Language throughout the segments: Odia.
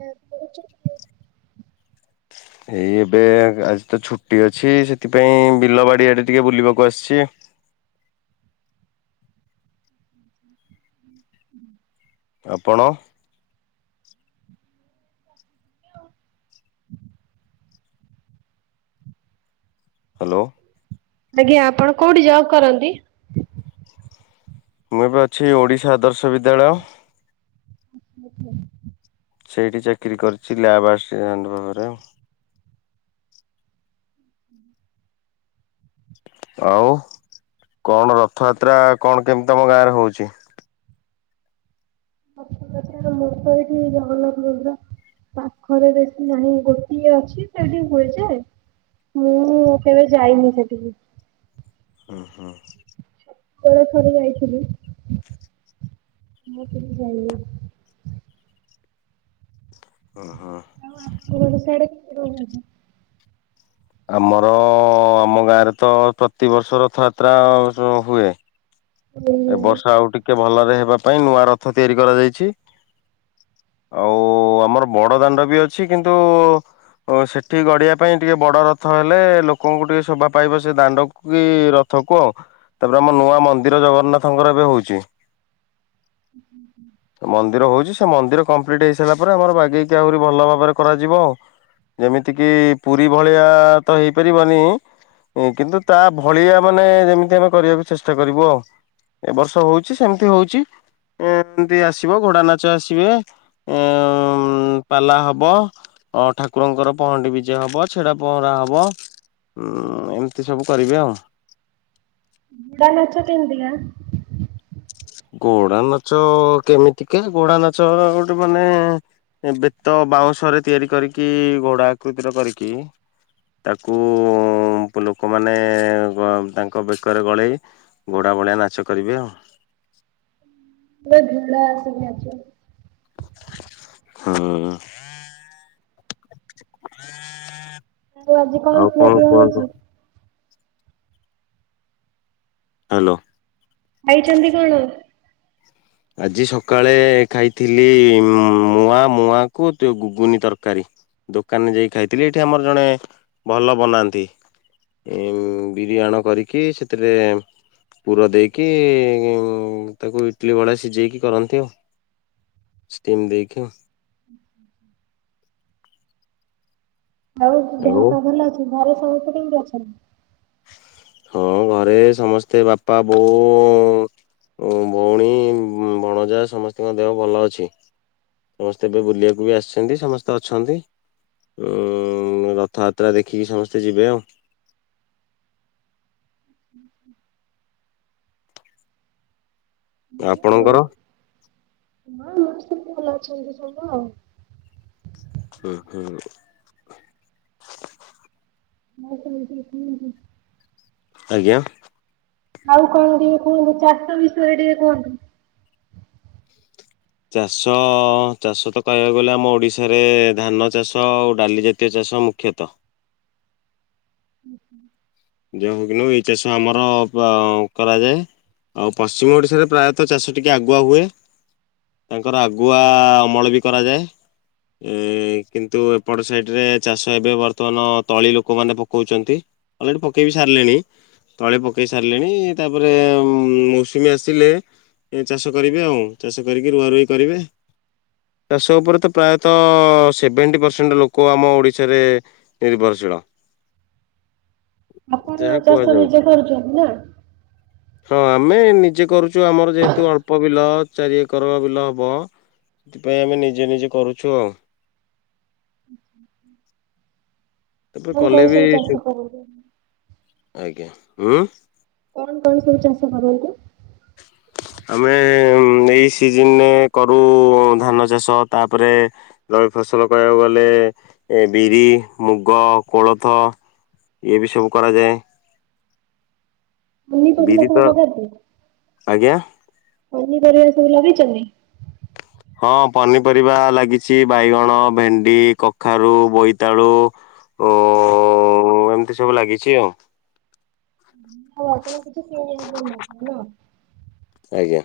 କୁଆଡେ ଯାଉଛ କି? ଏଇ ଏବେ ଆଜି ତ ଛୁଟି ଅଛି ସେଥିପାଇଁ ବିଲବାଡ଼ି ଆଡ଼େ ଟିକେ ବୁଲିବାକୁ ଆସିଛି। ହୁଁ ହୁଁ। ଆପଣ? ହାଲୋ। ଆଜ୍ଞା ଆପଣ କୋଉଠି ଜବ୍ କରନ୍ତି? ମୁଁ ଏବେ ଅଛି ଓଡ଼ିଶା ଆଦର୍ଶ ବିଦ୍ୟାଳୟ। ଆଛା। ସେଇଠି ଚାକିରି କରିଛି ଲ୍ୟାବ୍ ଆସିଟାଣ୍ଟର ଭାବରେ। ଆଉ କଣ ରଥଯାତ୍ରା କଣ କେମିତି ତମ ଗାଁ ରେ ହଉଛି? [inaudible] ସାର୍ ମୁଁ ତ ଏଇଠି ଯୋଉ ଜଗନ୍ନାଥ ମନ୍ଦିର ପାଖରେ ବେଶୀ ନାହିଁ ଗୋଟିଏ ଅଛି ସେଠିକି ବୁଲିଯାଏ। ମୁଁ କେବେ ଯାଇନି ସେଠିକି। ହୁଁ ହୁଁ। ଏବେ ଥରେ ଯାଇଥିଲି ମୁଁ କେବେ ଯାଇନି। ଓ ହୋ। ଆଉ ଆପଣଙ୍କର ସେ ଆଡେ କେତେ ରଥ ହଉଛି? ଆମର ଆମ ଗାଁ ରେ ତ ପ୍ରତିିବର୍ଷ ରଥଯାତ୍ରା ହଁ ହୁଏ। ଏ ବର୍ଷ ଆଉ ଟିକେ ଭଲରେ ହେବା ପାଇଁ ନୂଆ ରଥ ତିଆରି କରାଯାଇଛି। ଆଉ ଆମର ବଡଦାଣ୍ଡ ବି ଅଛି କିନ୍ତୁ ଓ ସେଠି ଗଢିବା ପାଇଁ ଟିକେ ବଡ ରଥ ହେଲେ ଲୋକଙ୍କୁ ଟିକେ ଶୋଭା ପାଇବ ସେ ଦାଣ୍ଡକୁ କି ରଥକୁ ଆଉ ତାପରେ ଆମ ନୂଆ ମନ୍ଦିର ଜଗନ୍ନାଥଙ୍କର ଏବେ ହଉଛି। ହୁଁ ହୁଁ। ମନ୍ଦିର ହଉଛି ସେ ମନ୍ଦିର କମ୍ପ୍ଲିଟ୍ ହେଇ ସାରିଲା ପରେ ଆମର ବାଗେଇକି ଆହୁରି ଭଲ ଭାବରେ କରାଯିବ ଆଉ। ଯେମିତି କିି ପୁରୀ ଭଳିଆ ତ ହେଇପାରିବନି ଉଁ କିନ୍ତୁ ତା ଭଳିଆ ମାନେ ଯେମିତି ଆମେ କରିଆକୁ ଚେଷ୍ଟା କରିବୁ ଆଉ। ଏ ବର୍ଷ ହଉଛି ସେମତି ହଉଛି ଏଁ ଏନ୍ତି ଆସିବ ଘୋଡାନାଚ ଆସିବେ ଏଁ ଉଁ ପାଲା ହବ। ଅଁ ଠାକୁରଙ୍କର ପହଣ୍ଡି ବିଜେ ହବ ଛେରା ପହଁରା ହବ ଉଁ ଏମତି ସବୁ କରିବେ ଆଉ। ଘୋଡାନାଚ କେନ୍ତିଆ? ଘୋଡ଼ା ନାଚ କେମିତିକା ଘୋଡା ନାଚ ଗୋଟେ ମାନେ ଏ ବେତ ବାଉଁଶରେ ତିଆରି କରିକି ଘୋଡ଼ା ଆକୃତିର କରିକି ତାକୁ ଲୋକମାନେ ତାଙ୍କ ବେକରେ ଗଳେଇ ଘୋଡା ଭଳିଆ ନାଚ କରିବେ ଆଉ। ପୁରା ଘୋଡା ଆସିକି ନାଚନ୍ତି? ହୁଁ। ଆଉ ଆଜି କଣ ଆଉ ଖିଆପିଆ କୁହନ୍ତୁ ହେଇଛି? ହାଲୋ। ଖାଇଛନ୍ତି କଣ? ଆଜି ସକାଳେ ଖାଇଥିଲି ମୁଁ ମୁଆଁ ମୁଆଁକୁ ଗୁଗୁନି ତରକାରୀ। ଦୋକାନରେ ଯାଇକି ଖାଇଥିଲି ଏଇଠି ଆମର ଜଣେ ଭଲ ବନାନ୍ତି। ବିରି ଆଣ କରିକି ସେଥିରେ ପୁର ଦେଇକି ତାକୁ ଇଟଲି ଭଳିଆ ସିଜେଇକି କରନ୍ତି ଆଉ ଷ୍ଟିମ୍ ଦେଇକି। ଆଉ ଦେହ ପାଅ ଭଲ ଅଛି ଘରେ ସମସ୍ତେ କେମିତି ଅଛନ୍ତି? ହଁ ଘରେ ସମସ୍ତେ ବାପା, ବୋଉ ବଉଣୀ ଭଣଜା ସମସ୍ତଙ୍କ ଦେହ ଭଲ ଅଛି। ସମସ୍ତେ ଏବେ ବୁଲିଆକୁ ବି ଆସିଛନ୍ତି ସମସ୍ତେ ଅଛନ୍ତି। ଉଁ ରଥଯାତ୍ରା ଦେଖିକି ସମସ୍ତେ ଯିବେ ଆଉ। [inaudible] ହଁ ଆପଣଙ୍କର? ଆଉ ସମସ୍ତେ ଭଲ ଅଛନ୍ତି ସବୁ ଆଉ। ହୁଁ ହୁଁ। [unintelligible] ଆଜ୍ଞା? ଆଉ କଣ ଟିକେ କୁହନ୍ତୁ ଚାଷ ବିଷୟରେ ଟିକେ କୁହନ୍ତୁ। ଚାଷ ଚାଷ ତ କହିବାକୁ ଗଲେ ଆମ ଓଡିଶାରେ ଧାନ ଚାଷ ଆଉ ଡାଲି ଜା ତ ଚାଷ ମୁଖ୍ୟତଃ। ଉ ହୁ। ଯୋଉ ହଉ କି ନୁ ଏଇ ଚାଷ ଆମର କରାଯାଏ। ଆଉ ପଶ୍ଚିମ ଓଡ଼ିଶାରେ ପ୍ରାୟତଃ ଚାଷ ଟିକେ ଆଗୁଆ ହୁଏ। ତାଙ୍କର ଆଗୁଆ ଅମଳ ବି କରାଯାଏ। ଏ କିନ୍ତୁ ଏପଟ ସାଇଟରେ ଚାଷ ଏବେ ବର୍ତ୍ତମାନ ତଳି ଲୋକମାନେ ପକଉଚନ୍ତି। ଅଲରେଡ଼ି ପକେଇ ବିି ସାରିଲେଣି। ତଳେ ପକାଇ ସାରିଲେଣି ତାପରେ ମୌସୁମୀ ଆସିଲେ ଏ ଚାଷ କରିବେ ଆଉ ଚାଷ କରିକି ରୁଆ ରୋଇ କରିବେ। ଚାଷ ଉପରେ ତ ପ୍ରାୟତଃ ସେଭେଣ୍ଟି ପରସେଣ୍ଟ ଲୋକ ଆମ ଓଡ଼ିଶାରେ ନିର୍ଭରଶୀଳ। ଆପଣ ଯାହା ଚାଷ କୁହାଯାଉଛି ନିଜେ କରୁଚନ୍ତି ତ? ହଁ ଆମେ ନିଜେ କରୁଚୁ। ଆମର ଯେହେତୁ ଅଳ୍ପ ବିଲ ଚାରି ଏକରର ବିଲ ହବ। ସେଥିପାଇଁ ଆମେ ନିଜେ ନିଜେ କରୁଚୁ ଆଉ। ତାପରେ କଲେ ବି ସେ ଓ ହ। ଆଜ୍ଞା ହୁଁ। କଣ କଣ ସବୁ ଚାଷ କରନ୍ତି। [inaudible] ଆମେ ଏଇ ସିଜନରେ କରୁ ଧାନ ଚାଷ ତାପରେ ଜଳ ଫସଲ କହିବାକୁ ଗଲେ ଏ ବିରି ମୁଗ କୋଳଥ। ଇଏ ବି ସବୁ କରାଯାଏ। ପନିପରିବା ବିରି ସବୁ ତ ଲଗାନ୍ତି ଆଜ୍ଞା। ପନିପରିବା ସବୁ ଲଗେଇଚନ୍ତି? ହଁ ପନିପରିବା ଲାଗିଚି ବାଇଗଣ ଭେଣ୍ଡି କଖାରୁ ବୋଇତାଳୁ। ଉଁ ଏମିତି ସବୁ ଲାଗିଚି ଆଉ। ହ ଆପଣଙ୍କୁ କିଛି କିଣିବାକୁ ପଡୁନଥିବ ନା? ଆଜ୍ଞା।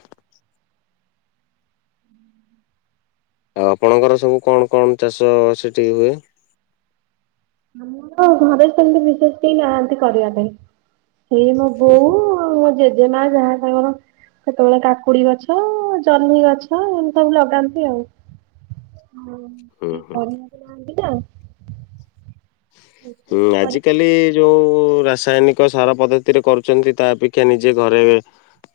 ଆଉ ଆପଣଙ୍କର ସବୁ କଣ କଣ ଚାଷ ସେଠି ହୁଏ? ଆମର ଘରେ ସେମିତି ବିଶେଷ କେହୀ ନାହାନ୍ତି କରିବା ପାଇଁ ସେଇ ମୋ ହୁଁ ବୋଉ ଆଉ ମୋ ଜେଜେ ମା ଯାହା ତାଙ୍କର କେତେବେଳେ କାକୁଡି ଗଛ ଜହ୍ନି ଗଛ ଏମିତି ସବୁ ଲଗାନ୍ତି ଆଉ। [inaudible] ହଉ ହୁଁ କେହି କରନାନ୍ତି [inaudible] [unintelligible] ଉଁ କରିପାରୁନି। ଆଜିକାଲି ଯୋଉ ରାସାୟନିକ ସାର ପଦ୍ଧତିରେ କରୁଛନ୍ତି ତା ଅପେକ୍ଷା ନିଜେ ଘରେ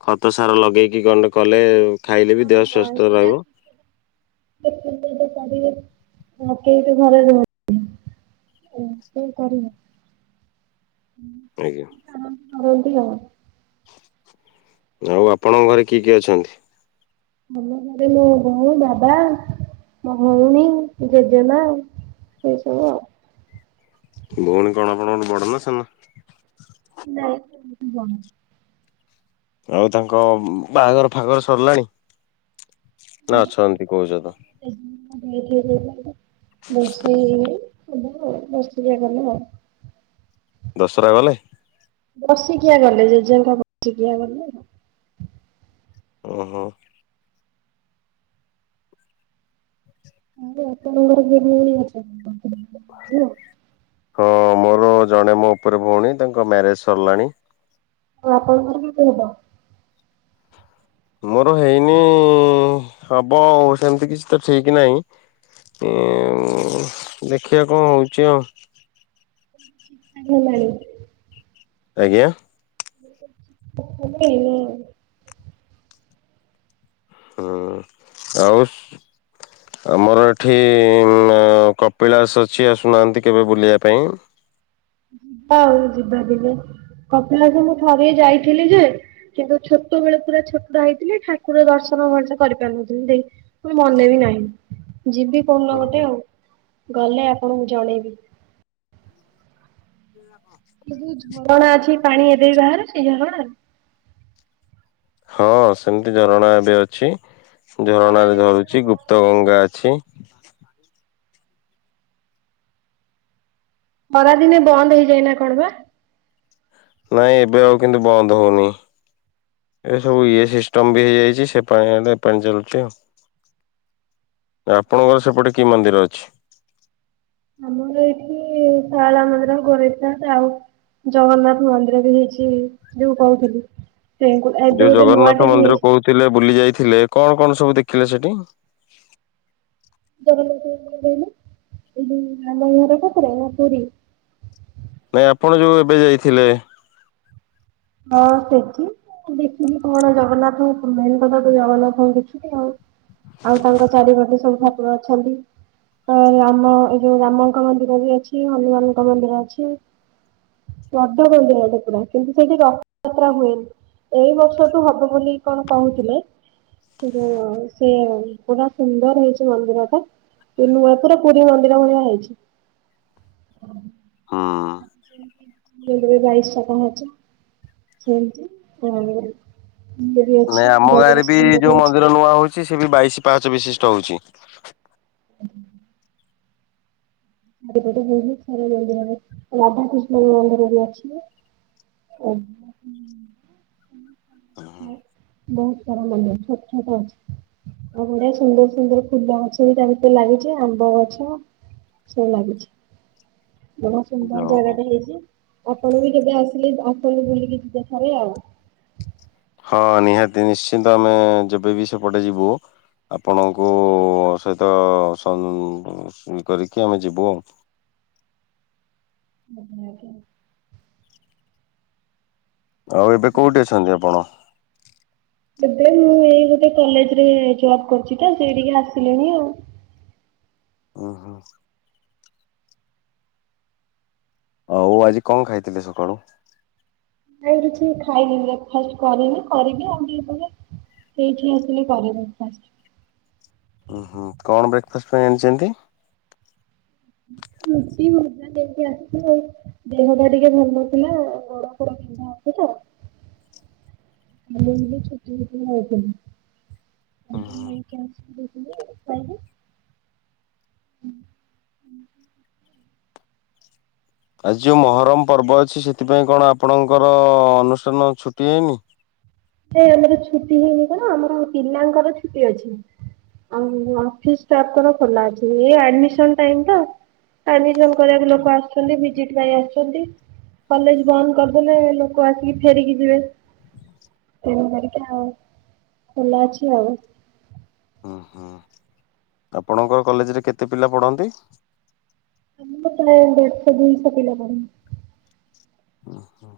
ଖତ ସାର ଲଗେଇକି ଗଣ୍ଡେ କଲେ ଖାଇଲେ ହଁ ବି ଦେହ ହଁ ସୁସ୍ଥ ସେଇଟା ରହିବ। [inaudible] ଘରେ ରୁହନ୍ତି। ଓ ସେଇ କରିବି। ହୁଁ ଆଜ୍ଞା ଆନନ୍ଦ କରନ୍ତି ଆଉ। ଆଉ ଆପଣଙ୍କ ଘରେ କିଏ କିଏ ଅଛନ୍ତି। ମୋ ଘରେ ମୋ ବୋଉ, ବାବା, ମୋ ଭଉଣୀ ଜେଜେମା [inaudible] ଭଉଣୀ କଣ ଆପଣଙ୍କଠୁ ବଡ଼ ନା ସାନ। ନାଇ ସେମିତି ଜଣେ ଆଉ ତାଙ୍କ ବାହାଘର ଫାଘର ସରିଲାଣି। ନା ନାଇଁ ଅଛନ୍ତି କହୁଛ ତ [inaudible] ଦଶରା ଗଲେ ବସିକିଆ ଗଲେ ଜେଜେଙ୍କ ବସିକିଆ ଗଲେ ଆଉ। ଓହୋ ତମ ଘରେ କିଏ କିଏ ଅଛନ୍ତି। [inaudible] ହଁ ମୋର ଜଣେ ମୋ ଉପରେ ଭଉଣୀ ତାଙ୍କ ମ୍ୟାରେଜ ସରିଲାଣି। ହଁ ଆପଣଙ୍କର ବି କେଉଟ। ମୋର ହେଇନି ହବ ଆଉ ସେମିତି କିଛି ତ ଠିକ ନାହିଁ। ଉଁ ଦେଖିବା କଣ ହଉଛି ଆଉ। Arrange marriage. ଆଜ୍ଞା [unintelligible] ହଁ ଆଉ ଆମର ଏଠି କପିଳାସ ଅଛି ଆସୁନାହାନ୍ତି କେବେ ବୁଲିବା ପାଇଁ। ଯିବା ଆଉ ଯିବା କେବେ କପିଲାସ ମୁଁ ଥରେ ଯାଇଥିଲି ଯେ କିନ୍ତୁ ଛୋଟ ବେଳେ ପୁରା ଛୋଟ ଟା ହେଇଥିଲି ଠାକୁର ଦର୍ଶନ ଭଲ ସେ କରିପାରୁନଥିଲି। ଫୁଣି ମନେ ବିି ନାହିଁ। ଯିବି କୋଉଦିନ ଓହୋ। ଗୋଟେ ଆଉ। ଗଲେ ଆପଣଙ୍କୁ ଜଣେଇବି। [inaudible] ଯୋଉ ଝରଣା ଅଛି ପାଣି ଏବେ ବି ବାହାରୁ ସେଇ ଝରଣା ରୁ। ହଁ ସେମିତି ଝରଣା ଏବେ ଅଛି ଝରଣା ଖରା ରୁ ଦିନେ କଣ ଝରୁଛି ବନ୍ଦ ଗୁପ୍ତ ହେଇଯାଇଛି ଗଙ୍ଗା ଅଛି। ଖରାଦିନେ ବନ୍ଦ ହେଇଯାଏନା କଣ ବା ନାଇଁ ଏବେ ଆଉ କିନ୍ତୁ ବନ୍ଦ ହଉନି। ଏ ସବୁ ଇଏ ସିଷ୍ଟମ ବି ହେଇଯାଇଛି ସେ ପାଣି ଆ ଏ ପାଣି ଚାଲୁଛି ଆଉ। ଆପଣଙ୍କର ସେପଟେ କି ମନ୍ଦିର ଅଛି। ଆମର ଏଇଠି ଶଳ ମନ୍ଦିର ଗୋରକ୍ଷ ନାଥ ଆଉ। ଜଗନ୍ନାଥ ମନ୍ଦିର ବି ହେଇଛି ଯୋଉ କହୁଥିଲି ସେ ଏବେ ଗୋଟେ ନୂଆଟେ ବି ହେଇ ଥିଲେ ବୁଲି ଯାଇଥିଲେ କଣ କଣ ସବୁ ଦେଖିଲେ ସେଠି? ଜଗନ୍ନାଥ ମନ୍ଦିର କହିଲି ଏଯୁ ଆମ ଘର ପାଖରେ ନା ପୁରୀ ନା ଆପଣ ଯୋଉ ଏବେ ଯାଇଥିଲେ। ହଁ ସେଠି ତୁ ଦେଖିବି କଣ ଜଗନ୍ନାଥଙ୍କୁ ମେନ୍ କଥା ତ ଜଗନ୍ନାଥଙ୍କୁ ଦେଖିବି ଆଉ ଆଉ ତାଙ୍କ ଚାରି ପାଖେ ସବୁ ଠାକୁର ଅଛନ୍ତି। ତ ରାମ ଏ ଯୋଉ ରାମଙ୍କ ମନ୍ଦିର ବି ଅଛି, ହନୁମାନଙ୍କ ମନ୍ଦିର ଅଛି। [inaudible] ମନ୍ଦିର ଟେ ପୁରା କିନ୍ତୁ। ସେଇଠି ରଥଯାତ୍ରା ହୁଏନି ଏଇ ବର୍ଷ ଠୁ ହବ ବୋଲି କଣ କହୁଥିଲେ। କିନ୍ତୁ ସେ ପୁରା ସୁନ୍ଦର ହେଇଛି ମନ୍ଦିର ଟା [unintelligible] ପୁରୀ ମନ୍ଦିର ଭଳିଆ ହେଇଛି। ହୁଁ। ମୁଣ୍ଡରେ ବାଇସଟା ପାହାଚ। ସେମିତି ହଁ। ନାଇଁ ଆମ ଗାଁ ରେ ବି ଯୋଉ ମନ୍ଦିର ନୂଆ ହଉଛି ସେ ବି ବାଇଶି ପାହଚ ବିଶିଷ୍ଟ ହଉଛି। [unintelligible] ଚାରିପଟ ହେ ଥରେ ଜି ହ ରାଧାକୃଷ୍ଣଙ୍କ ମନ୍ଦିର ବି ଅଛି। [unintelligible] ଉଁ ହୁଁ। ବହୁତ ସାରା ମନ୍ଦିର ଛୋଟ ଛୋଟ ଅଛି। ଆଉ ବଢିଆ ସୁନ୍ଦର ସୁନ୍ଦର ଫୁଲ ଗଛ ବି ତା ଭିତରେ ଲାଗିଛି ଆମ୍ବ ଗଛ। ସବୁ ଲାଗିଛି ବଢିଆ ସୁନ୍ଦର ଯାଉ ଜାଗା ହଉ ଟା ହେଇଛି। ଆପଣ ବି କେବେ ଆସିଲେ ଆପଣ ବୁଲିକି ଯିବେ ଥରେ ଆଉ। ହଁ ନିହାତି ନିଶ୍ଚିନ୍ତ ଆମେ ଯେବେ ବି ସେପଟେ ଯିବୁ ଆପଣଙ୍କୁ ସହିତ ସ୍ ଇ କରିକି ଆମେ ଯିବୁ ଆଉ। ଆଜ୍ଞା, ଆଜ୍ଞା। ଆଉ ଏବେ କୋଉଠି ଅଛନ୍ତି ଆପଣ? ଏବେ ମୁଁ ଏଇ ଗୋଟେ କଲେଜରେ ଜବ୍ କରୁଛି ତ ସେଇଠିକେ ଆସିଲିଣି ଆଉ। ଓହୋ। ଆଉ ଆଜି କଣ ଖାଇଥିଲେ ସକାଳୁ? ଏବେ ଆଉ କିଛି ମୁଁ ଖାଇଲିନି ବ୍ରେକଫାଷ୍ଟ କରିନି କରିବି ଆଉ ଟିକେ ପରେ। ସେଇଠି ଆସିଲି କରେ ବ୍ରେକଫାଷ୍ଟ। ଉଁ ହୁଁ କଣ ବ୍ରେକଫାଷ୍ଟ ପାଇଁ ଆଣିଛନ୍ତି? ରୁଟି, ଭଜା ଏମତି ଆଣିଛି ଆଉ। ଦେହଟା ଟିକେ ଭଲ ନଥିଲା ଗୋଡ ଫୋଡ ବିନ୍ଧା ହଉଚି ତ। [unintelligible] ହଁ। [inaudible] ହଁ। ଆଜି ଯୋଉ ମହରମ ପର୍ବ ଅଛି ସେଥିପାଇଁ କଣ ଆପଣଙ୍କର ଅନୁଷ୍ଠାନ ଛୁଟି ହେଇନି? ଏ ଆମର ଛୁଟି ହେଇନି କଣ ଆମର ପିଲାଙ୍କର ଛୁଟି ଅଛି। ଆଉ ଅଫିସ୍ ଷ୍ଟାଫଙ୍କର ଖୋଲା ଅଛି, ନ୍ୟୁ ଆଡମିଶନ୍ ଟାଇମ ତ। ଆଡମିଶନ୍ କରିବାକୁ ଲୋକ ଆସଛନ୍ତି ଭିଜିଟ ପାଇଁ ଆସଛନ୍ତି। କଲେଜ ବନ୍ଦ କରିଦେଲେ ଲୋକ ଆସିକି ଫେରିକି ଯିବେ। ତେଣୁ କରିକି ଆଉ ଖୋଲା ଅଛି ଆଉ। ହୁଁ ହୁଁ ଆପଣଙ୍କ କଲେଜରେ କେତେ ପିଲା ପଢନ୍ତି? [inaudible] ଦେଢ଼ଶହ ଦୁଇଶହ ପିଲା ପଢ଼ନ୍ତି। ଓ ହୋ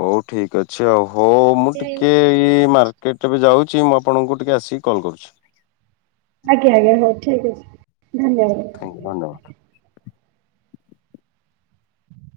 ହଉ ଠିକ ଅଛି ଆଉ, ହଉ ମୁଁ ଟିକେ ଏଇ ମାର୍କେଟ ଏବେ ଯାଉଛି ମୁଁ ଆପଣଙ୍କୁ ଟିକେ ଆସିକି କଲ୍ କରୁଛି। ଆଜ୍ଞା, ଆଜ୍ଞା ହଉ ଠିକ ଅଛି ଧନ୍ୟବାଦ। ଆଜ୍ଞା ଧନ୍ୟବାଦ।